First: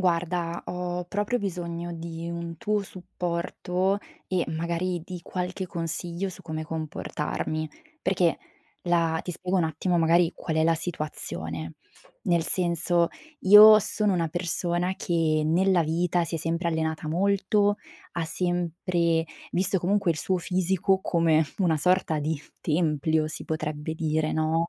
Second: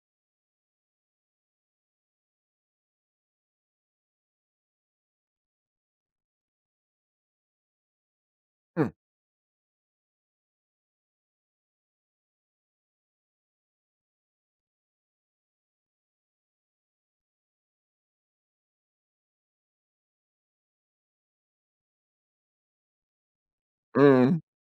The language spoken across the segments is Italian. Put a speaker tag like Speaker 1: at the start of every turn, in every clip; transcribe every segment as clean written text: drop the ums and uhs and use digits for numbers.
Speaker 1: Guarda, ho proprio bisogno di un tuo supporto e magari di qualche consiglio su come comportarmi, perché
Speaker 2: Mh,
Speaker 1: la ti spiego un attimo magari qual è la situazione. Nel senso, io sono una persona che nella vita si è sempre allenata molto, ha sempre visto comunque il suo fisico come una sorta di tempio, si potrebbe dire,
Speaker 2: mh,
Speaker 1: no?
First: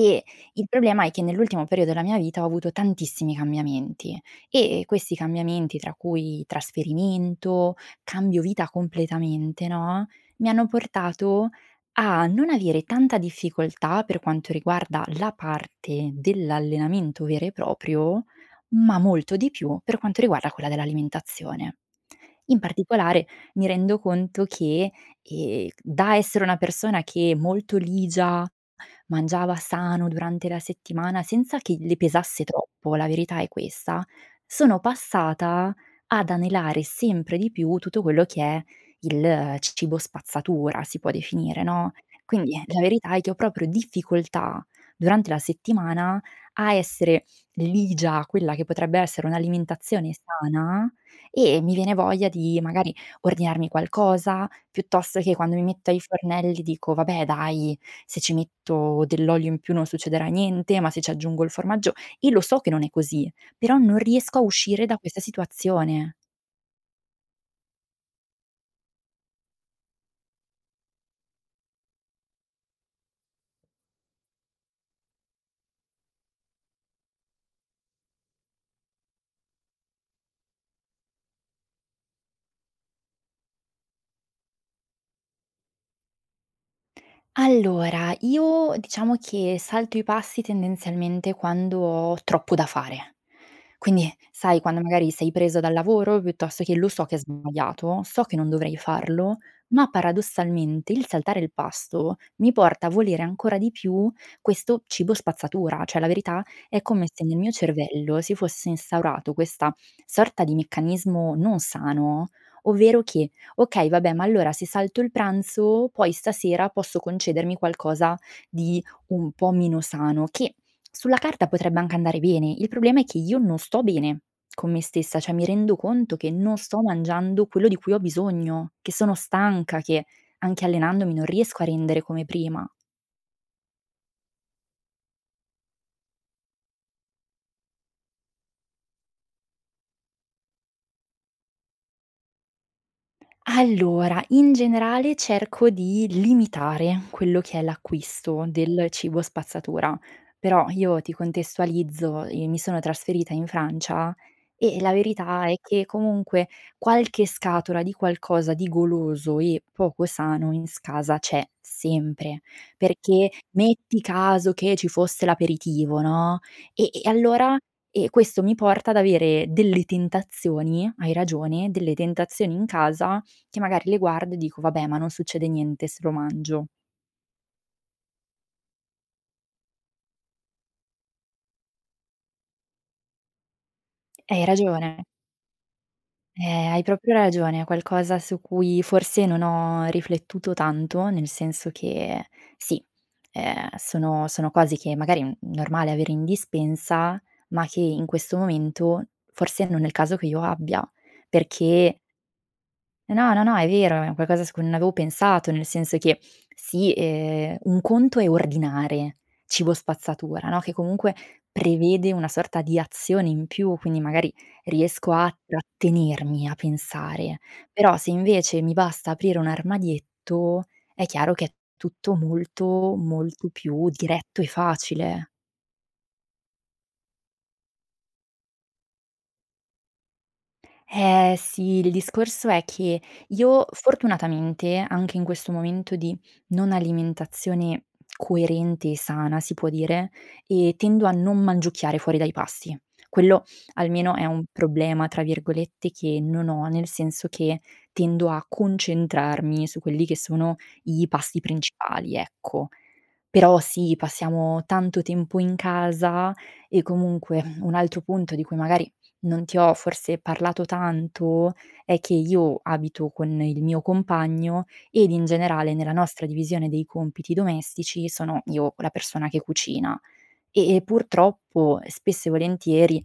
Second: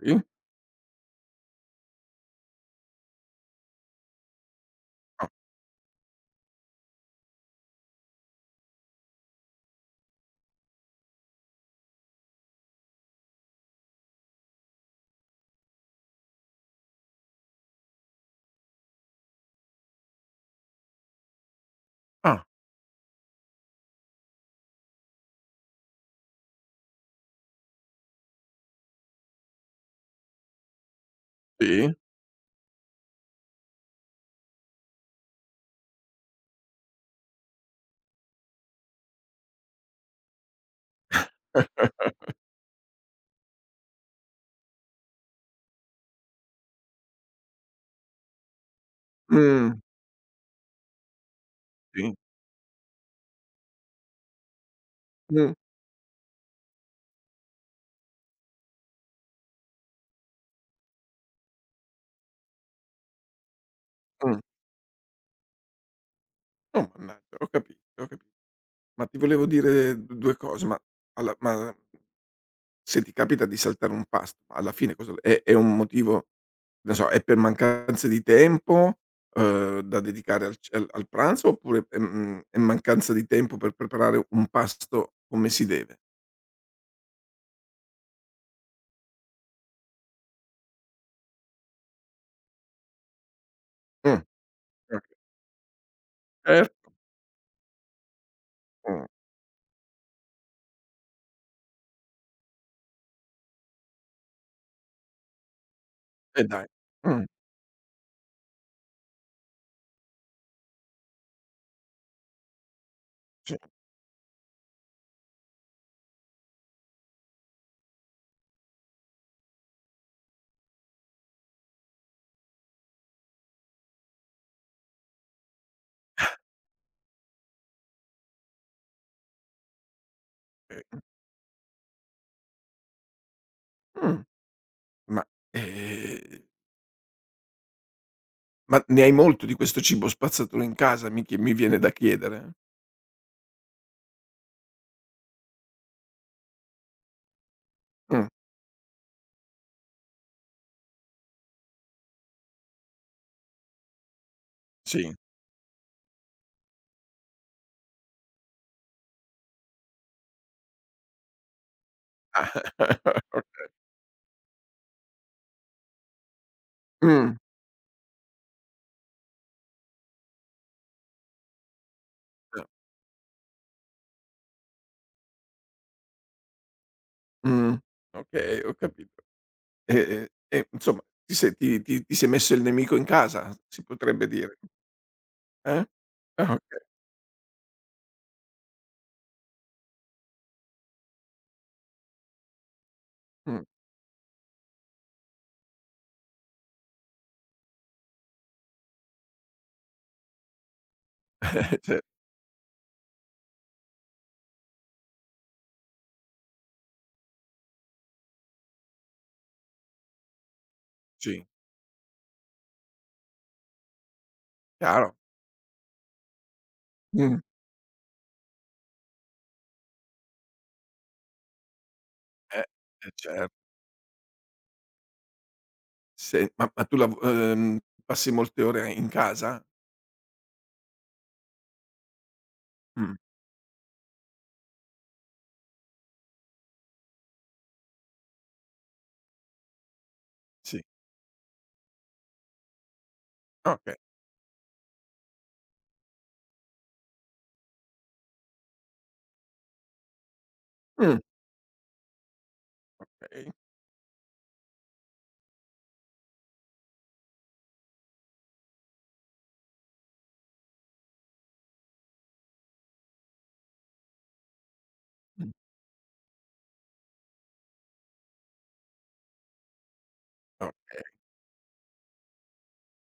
Speaker 2: sì.
Speaker 1: il problema è che nell'ultimo periodo della mia vita ho avuto tantissimi cambiamenti e questi cambiamenti, tra cui trasferimento, cambio vita completamente, no, mi hanno portato a non avere tanta difficoltà per quanto riguarda la parte dell'allenamento vero e proprio, ma molto di più per quanto riguarda quella dell'alimentazione.
Speaker 2: Ah,
Speaker 1: In particolare mi rendo conto che, da essere una persona che è molto ligia, mangiava sano durante la settimana senza che
Speaker 2: sì,
Speaker 1: le pesasse troppo, la verità è questa, sono passata ad anelare sempre di più tutto quello che è il cibo spazzatura, si può definire, no, quindi la verità è che ho proprio difficoltà durante la settimana a essere ligia, a quella che potrebbe essere
Speaker 2: mh,
Speaker 1: un'alimentazione sana e mi viene
Speaker 2: sì,
Speaker 1: voglia di magari ordinarmi qualcosa, piuttosto che
Speaker 2: mh,
Speaker 1: quando mi metto ai fornelli dico: "Vabbè dai, se ci metto dell'olio in più non succederà niente, ma se ci aggiungo il formaggio io lo so che non è così, però non riesco
Speaker 2: mh.
Speaker 1: a uscire da questa situazione."
Speaker 2: Oh mannaggia, ho capito, ho capi ma ti volevo dire 2 cose, ma alla ma se ti capita di saltare un pasto, alla fine cosa è un motivo, non so, è per mancanza di tempo, da dedicare al c al al pranzo, oppure è mancanza di tempo per preparare un pasto come si deve?
Speaker 1: Allora, io diciamo che salto i passi tendenzialmente quando ho troppo da fare.
Speaker 2: Mh,
Speaker 1: Quindi, sai, quando magari
Speaker 2: okay,
Speaker 1: sei preso dal lavoro, piuttosto che lo
Speaker 2: certo,
Speaker 1: so che è sbagliato, so che non dovrei
Speaker 2: mh,
Speaker 1: farlo, ma paradossalmente il saltare il pasto mi porta a volere ancora di più questo cibo spazzatura. Cioè, la
Speaker 2: e
Speaker 1: verità
Speaker 2: dai,
Speaker 1: è come
Speaker 2: mh,
Speaker 1: se nel mio cervello si fosse instaurato questa sorta di meccanismo non sano, ovvero che:
Speaker 2: sì,
Speaker 1: "Okay, vabbè, ma allora se salto il pranzo, poi stasera posso concedermi qualcosa di un po' meno sano", che sulla carta potrebbe anche andare bene, il problema è che io non sto bene con me stessa, cioè mi rendo conto che non sto mangiando quello di cui ho bisogno, che sono stanca, che anche
Speaker 2: okay,
Speaker 1: allenandomi non riesco a rendere come prima.
Speaker 2: mh, ma, ehm Ma ne hai molto di questo cibo spazzatura in casa? Mi viene da chiedere.
Speaker 1: Allora, in generale cerco di limitare quello che è
Speaker 2: Mh,
Speaker 1: l'acquisto del cibo spazzatura, però io ti contestualizzo, mi sono trasferita in Francia e la
Speaker 2: sì.
Speaker 1: verità è che comunque qualche scatola di qualcosa di goloso e poco sano in s casa c'è sempre, perché metti caso che ci fosse l'aperitivo, no, e
Speaker 2: Mh,
Speaker 1: allora e questo mi porta ad avere delle tentazioni, hai ragione, delle tentazioni in casa che magari le guardo e dico: "Vabbè, ma non succede niente se lo mangio".
Speaker 2: mh, okay, ho capito. E insomma ti sei messo il nemico in casa, si potrebbe
Speaker 1: Hai
Speaker 2: dire,
Speaker 1: ragione,
Speaker 2: eh? Ah, okay.
Speaker 1: hai proprio ragione, è qualcosa su cui forse non ho riflettuto tanto, nel senso che sì,
Speaker 2: Mh.
Speaker 1: sono cose che magari è normale avere in dispensa, ma che in questo momento forse non è il caso che io abbia, perché
Speaker 2: Ce
Speaker 1: eh, no, no, no, è vero, è qualcosa su cui non avevo pensato, nel senso che sì, un conto è ordinare cibo spazzatura, no, che comunque
Speaker 2: sì,
Speaker 1: prevede una sorta di azione in più, quindi magari riesco
Speaker 2: chiaro.
Speaker 1: a trattenermi, a pensare.
Speaker 2: Mh.
Speaker 1: Però se invece mi basta aprire un armadietto, è chiaro che è tutto
Speaker 2: Eh,
Speaker 1: molto,
Speaker 2: eh
Speaker 1: molto
Speaker 2: certo.
Speaker 1: più diretto e facile.
Speaker 2: Se ma ma tu lav passi molte ore in casa?
Speaker 1: Eh sì, il discorso è che
Speaker 2: Mh,
Speaker 1: io fortunatamente, anche in questo momento di non alimentazione coerente e sana, si può dire,
Speaker 2: sì.
Speaker 1: tendo a non mangiucchiare fuori dai pasti. Quello
Speaker 2: Okay.
Speaker 1: almeno è un "problema" tra virgolette che non ho, nel senso che tendo a concentrarmi su quelli che sono i
Speaker 2: Mh,
Speaker 1: pasti principali, ecco.
Speaker 2: okay.
Speaker 1: Però sì, passiamo tanto tempo in casa e comunque un altro punto di cui magari non ti ho forse parlato tanto è che io abito con il mio compagno ed in
Speaker 2: Mh,
Speaker 1: generale nella nostra divisione dei compiti domestici sono io la persona che cucina
Speaker 2: o
Speaker 1: e purtroppo spesso e volentieri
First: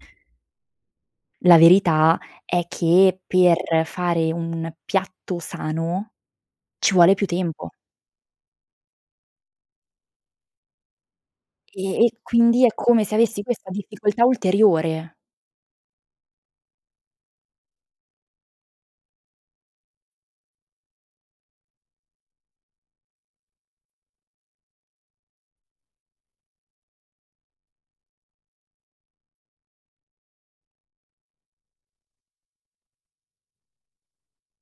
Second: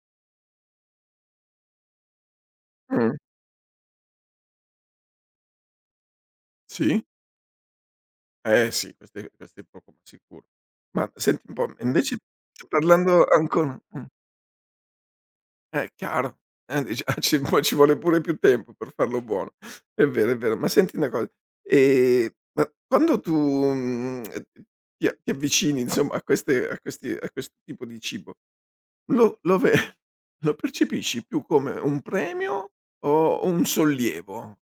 Speaker 1: la verità è
Speaker 2: mh,
Speaker 1: che per fare un piatto sano ci
Speaker 2: sì.
Speaker 1: vuole più tempo
Speaker 2: Eh sì, questo è poco ma sicuro. Ma senti un po', e
Speaker 1: e
Speaker 2: invece
Speaker 1: e quindi è come se
Speaker 2: parlando
Speaker 1: avessi questa
Speaker 2: ancora,
Speaker 1: difficoltà ulteriore.
Speaker 2: chiaro, dici: "Ah ci vuo ci vuole pure più tempo per farlo buono." È vero, è vero. Ma senti una cosa, ehm, ma quando tu, mhmm, ti a ti avvicini insomma a queste a questi a questo tipo di cibo, lo lo ve lo percepisci più come un premio o un sollievo?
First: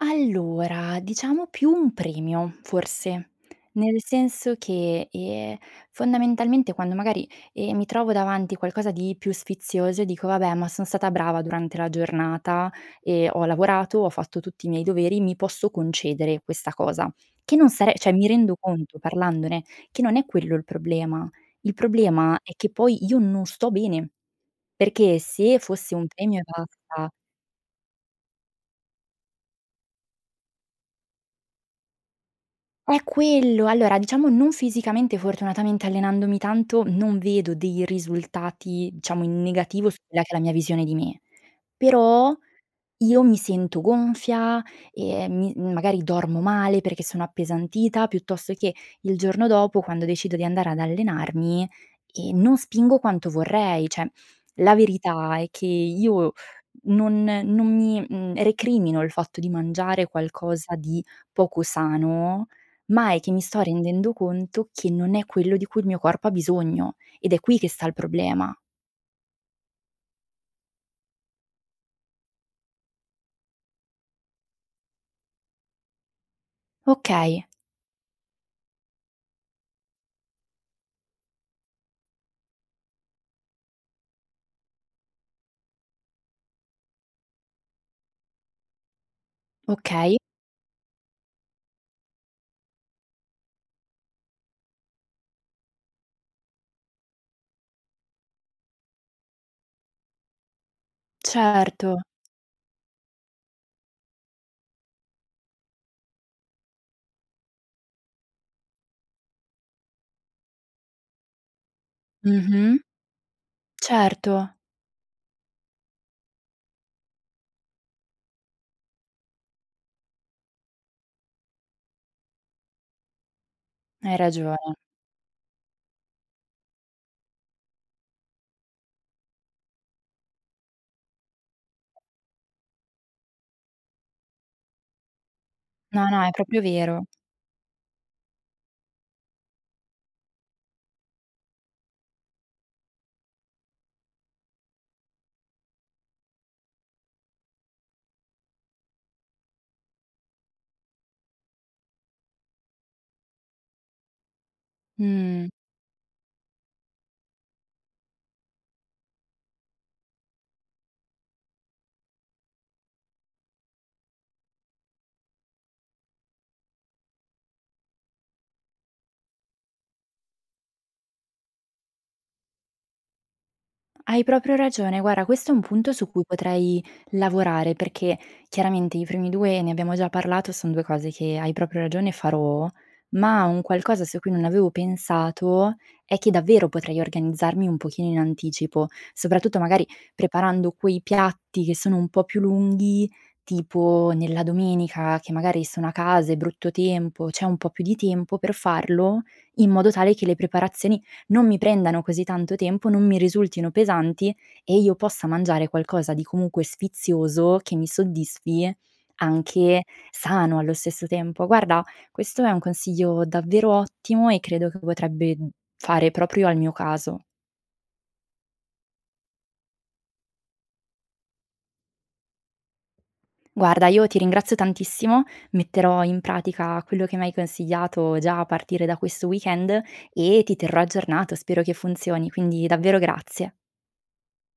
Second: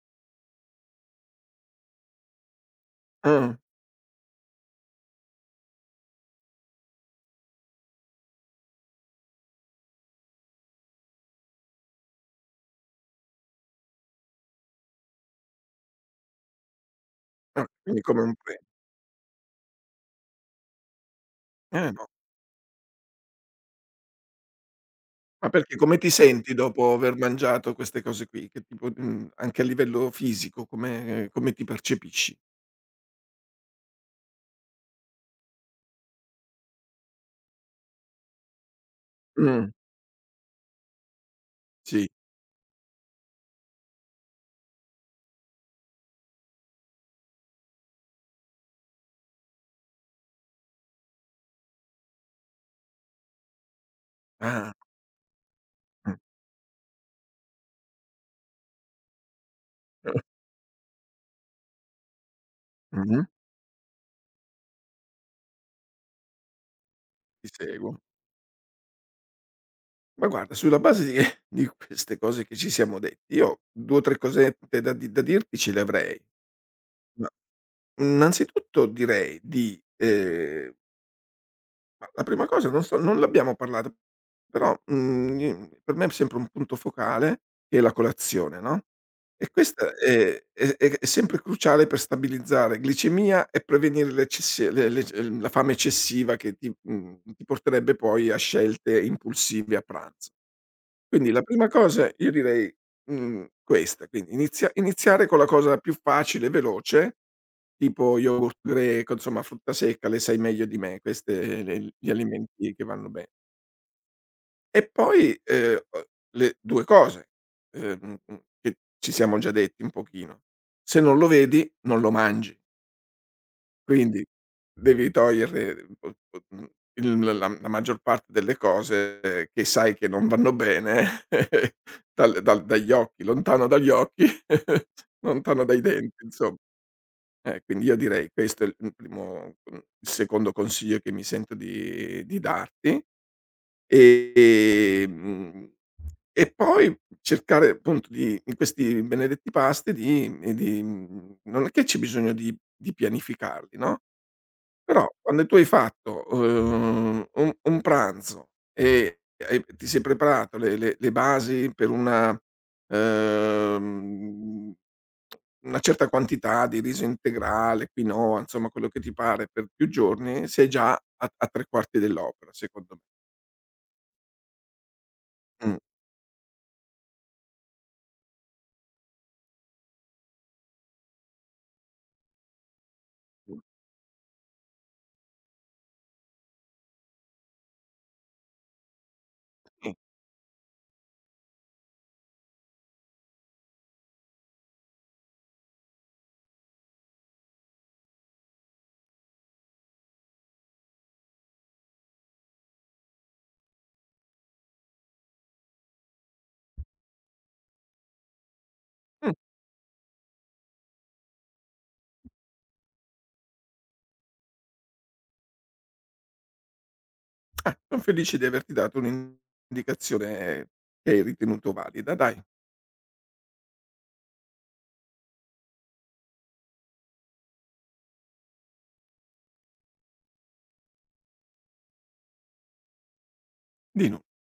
Speaker 1: Allora, diciamo più un premio forse,
Speaker 2: Ah,
Speaker 1: nel senso che, fondamentalmente quando magari, mi trovo davanti qualcosa di più sfizioso, dico: "Vabbè, ma son stata brava durante la giornata e ho lavorato, ho fatto tutti i miei doveri, mi posso concedere questa cosa." Che
Speaker 2: ah,
Speaker 1: non sare
Speaker 2: quindi
Speaker 1: cioè
Speaker 2: come
Speaker 1: mi
Speaker 2: un
Speaker 1: rendo
Speaker 2: pre,
Speaker 1: conto parlandone che non è quello il problema. Il
Speaker 2: eh.
Speaker 1: problema è che poi io non sto bene, perché
Speaker 2: Ma
Speaker 1: se
Speaker 2: perché
Speaker 1: fosse
Speaker 2: come
Speaker 1: un
Speaker 2: ti
Speaker 1: premio e
Speaker 2: senti dopo
Speaker 1: basta,
Speaker 2: aver mangiato queste cose qui? Che tipo, anche a livello fisico, come ti percepisci?
Speaker 1: è quello. Allora, diciamo non fisicamente, fortunatamente allenandomi tanto, non vedo dei risultati, diciamo, in
Speaker 2: Mh,
Speaker 1: negativo su quella che è la mia visione di me.
Speaker 2: sì.
Speaker 1: Però io mi sento gonfia e mi magari dormo male perché sono appesantita, piuttosto che il giorno dopo quando decido di andare ad allenarmi, non spingo quanto vorrei. Cioè,
Speaker 2: Ah,
Speaker 1: la verità è che
Speaker 2: mh,
Speaker 1: io non mi, recrimino il fatto di mangiare qualcosa di poco sano, ma è
Speaker 2: mh-mh,
Speaker 1: che mi sto rendendo conto che non è quello di cui il mio corpo ha bisogno, ed è
Speaker 2: ti
Speaker 1: qui che sta
Speaker 2: seguo.
Speaker 1: il problema.
Speaker 2: Ma guarda, sulla base di di queste cose che ci siamo detti, io 2 o 3 cosette da dirti ce le avrei. Ma
Speaker 1: Okay,
Speaker 2: innanzitutto direi Ma la prima cosa non so non l'abbiamo parlata, però, mhmm, i per me è sempre un punto focale che è la colazione, no, e questa
Speaker 1: okay,
Speaker 2: è sempre cruciale per stabilizzare glicemia e prevenire le eccessi le la fame eccessiva che ti porterebbe poi a scelte impulsive a pranzo. Quindi la prima
Speaker 1: certo.
Speaker 2: cosa io direi, questa, quindi iniziare con la cosa più facile e veloce, tipo yogurt greco, insomma frutta secca, le sai meglio di me queste, le gli alimenti
Speaker 1: Mh-mh,
Speaker 2: che vanno bene.
Speaker 1: certo.
Speaker 2: E poi, le 2 cose, ehm, che ci siamo già detti un pochino: se non lo vedi non lo mangi.
Speaker 1: Hai
Speaker 2: Quindi
Speaker 1: ragione.
Speaker 2: devi toglierle o mhmm, il la la la maggior parte delle cose che sai che non vanno bene, dal dal dagli occhi, lontano dagli occhi, lontano dai
Speaker 1: No, no,
Speaker 2: denti
Speaker 1: è
Speaker 2: insom,
Speaker 1: proprio vero.
Speaker 2: quindi io direi questo è il primo, il secondo consiglio che mi sento di darti. Ehm, e poi cercare appunto di in questi benedetti pasti non è che c'è bisogno di pianificarli, no, però quando
Speaker 1: Mh.
Speaker 2: tu hai fatto, un pranzo e ti sei preparato le basi per uhm, una certa quantità di riso integrale, quinoa, insomma quello che ti pare per più giorni, sei già a 3 quarti dell'opera secondo me.
Speaker 1: Hai proprio ragione. Guarda, questo è un
Speaker 2: Mh.
Speaker 1: punto su cui potrei lavorare, perché chiaramente i primi 2 ne abbiamo già parlato, son 2 cose che hai proprio ragione farò, ma un qualcosa su cui non avevo pensato è che davvero potrei organizzarmi un pochino in anticipo, soprattutto magari preparando quei piatti che sono un po' più lunghi, tipo nella domenica che magari sono a casa, è brutto tempo, c'è un po' più di tempo per farlo, in modo tale che le preparazioni non mi prendano così tanto tempo, non mi risultino pesanti e io possa mangiare qualcosa di comunque sfizioso che mi soddisfi,
Speaker 2: Mh.
Speaker 1: anche sano allo stesso tempo. Guarda, questo è un consiglio davvero ottimo e credo che potrebbe fare proprio al mio caso.
Speaker 2: Ah, son felice di averti dato un'indicazione che hai ritenuto valida. Dai,
Speaker 1: Guarda, io ti ringrazio tantissimo, metterò in pratica quello che mi hai consigliato già a partire da questo weekend e ti terrò aggiornato, spero che funzioni, quindi davvero grazie.
Speaker 2: di nu